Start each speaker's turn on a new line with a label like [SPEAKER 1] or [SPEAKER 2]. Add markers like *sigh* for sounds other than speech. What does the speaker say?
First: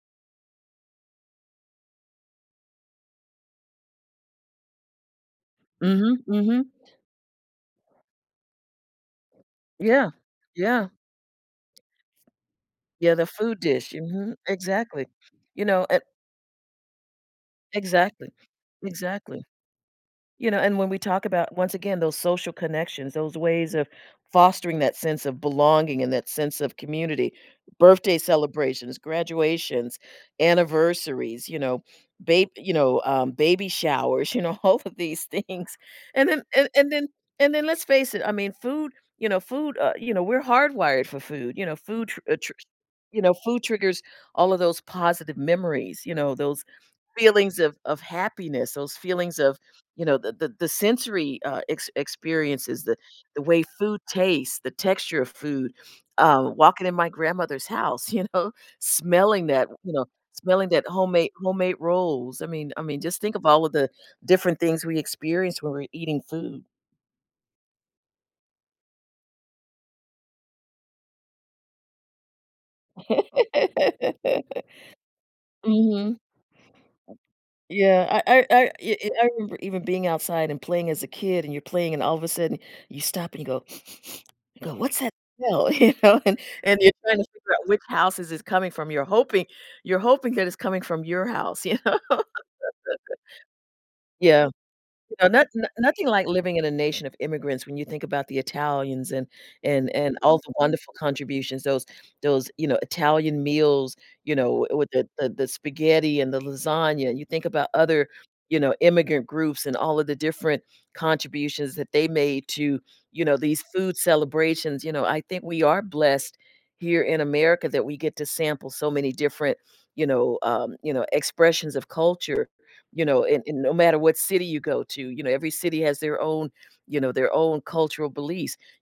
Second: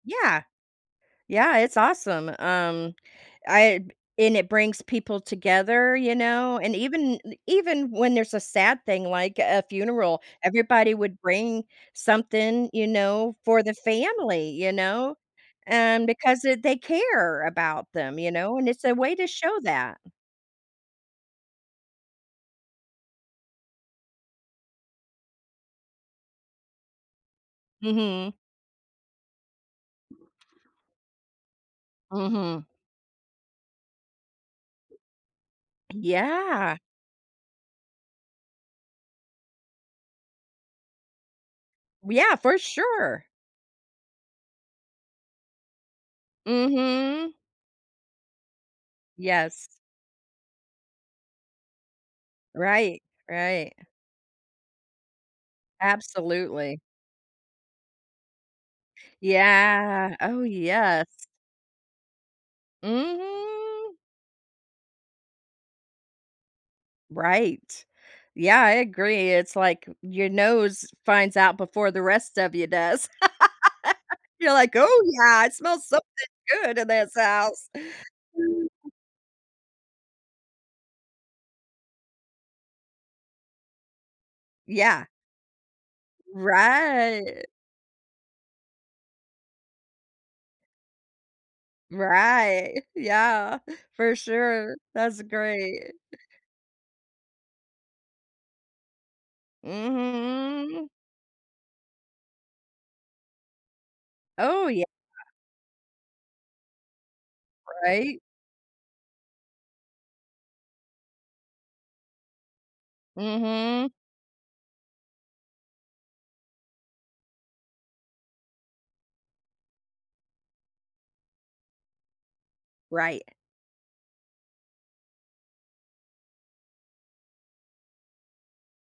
[SPEAKER 1] Yeah. Yeah, it's awesome, um, I b and it brings people together, you
[SPEAKER 2] Mhm,
[SPEAKER 1] know,
[SPEAKER 2] mhm.
[SPEAKER 1] and even i even when there's a sad thing like a
[SPEAKER 2] Yeah,
[SPEAKER 1] funeral,
[SPEAKER 2] yeah.
[SPEAKER 1] everybody would bring something, you
[SPEAKER 2] Yeah, the
[SPEAKER 1] know,
[SPEAKER 2] food
[SPEAKER 1] for the
[SPEAKER 2] dish. Mhm,
[SPEAKER 1] family, you
[SPEAKER 2] exactly.
[SPEAKER 1] know,
[SPEAKER 2] You know, it
[SPEAKER 1] and because it they care about them,
[SPEAKER 2] Exactly.
[SPEAKER 1] you know, and it's a way to
[SPEAKER 2] Exactly.
[SPEAKER 1] show that.
[SPEAKER 2] You know, and when we talk about, once again, those social connections, those ways of fostering that sense of belonging and that sense of community, birthday
[SPEAKER 1] Mhm.
[SPEAKER 2] celebrations, graduations, anniversaries, you know, bab
[SPEAKER 1] Mhm.
[SPEAKER 2] you know, um, baby showers, you know, all of these things. And then and
[SPEAKER 1] Yeah.
[SPEAKER 2] and then and then let's face it, I mean, food you know, food, uh you know, we're hardwired for food. You know, food
[SPEAKER 1] We
[SPEAKER 2] tr uh,
[SPEAKER 1] Yeah,
[SPEAKER 2] tr
[SPEAKER 1] for
[SPEAKER 2] You
[SPEAKER 1] sure.
[SPEAKER 2] know, food triggers all of those positive memories, you know, those
[SPEAKER 1] Mhm.
[SPEAKER 2] feelings of of happiness, those feelings of,
[SPEAKER 1] Yes.
[SPEAKER 2] you know, the the the sensory, uh, ex experiences that
[SPEAKER 1] Right,
[SPEAKER 2] the way
[SPEAKER 1] right.
[SPEAKER 2] food tastes, the texture of food, um,
[SPEAKER 1] Absolutely.
[SPEAKER 2] walking in my grandmother's house, you know, smelling that, you know,
[SPEAKER 1] Yeah, oh,
[SPEAKER 2] smelling that
[SPEAKER 1] yes.
[SPEAKER 2] homemade homemade rolls, I mean I mean just think about all the
[SPEAKER 1] Mhm.
[SPEAKER 2] different things we experience when we're eating food.
[SPEAKER 1] Right. Yeah, I agree, it's like your nose finds out before the rest of you does. *laughs* You're like, "Oh,
[SPEAKER 2] *laughs*
[SPEAKER 1] yeah, it smells something
[SPEAKER 2] Mhm.
[SPEAKER 1] good in this house."
[SPEAKER 2] Yeah. I I I y y I remember even being outside and playing as a kid and you're playing and all of a sudden you stop and you go *sniffs* you go "What's
[SPEAKER 1] Yeah.
[SPEAKER 2] that smell?" you know, and and you're trying to
[SPEAKER 1] Right.
[SPEAKER 2] figure out which house is this coming from, you're hoping you're hoping that it's coming from your house, you know.
[SPEAKER 1] Right, *chuckles*
[SPEAKER 2] *laughs*
[SPEAKER 1] yeah, for
[SPEAKER 2] Yeah.
[SPEAKER 1] sure. That's
[SPEAKER 2] No not
[SPEAKER 1] great.
[SPEAKER 2] no-nothing like living in a nation of immigrants when you think about the Italians and and and all the
[SPEAKER 1] Mhm.
[SPEAKER 2] wonderful contributions, those those, you know, Italian meals, you know,
[SPEAKER 1] Oh,
[SPEAKER 2] w
[SPEAKER 1] yeah.
[SPEAKER 2] with the the the spaghetti and the lasagna, you think about other,
[SPEAKER 1] Right?
[SPEAKER 2] you know, immigrant groups and all of the different contributions that they made to, you know, these
[SPEAKER 1] Mhm.
[SPEAKER 2] food celebrations, you know, I think we are blessed here in America that we get to sample so many different, you know, um, you know, expressions of culture, you know,
[SPEAKER 1] Right.
[SPEAKER 2] and and no matter what city you go to, you know, every city has their own, you know, their own cultural beliefs.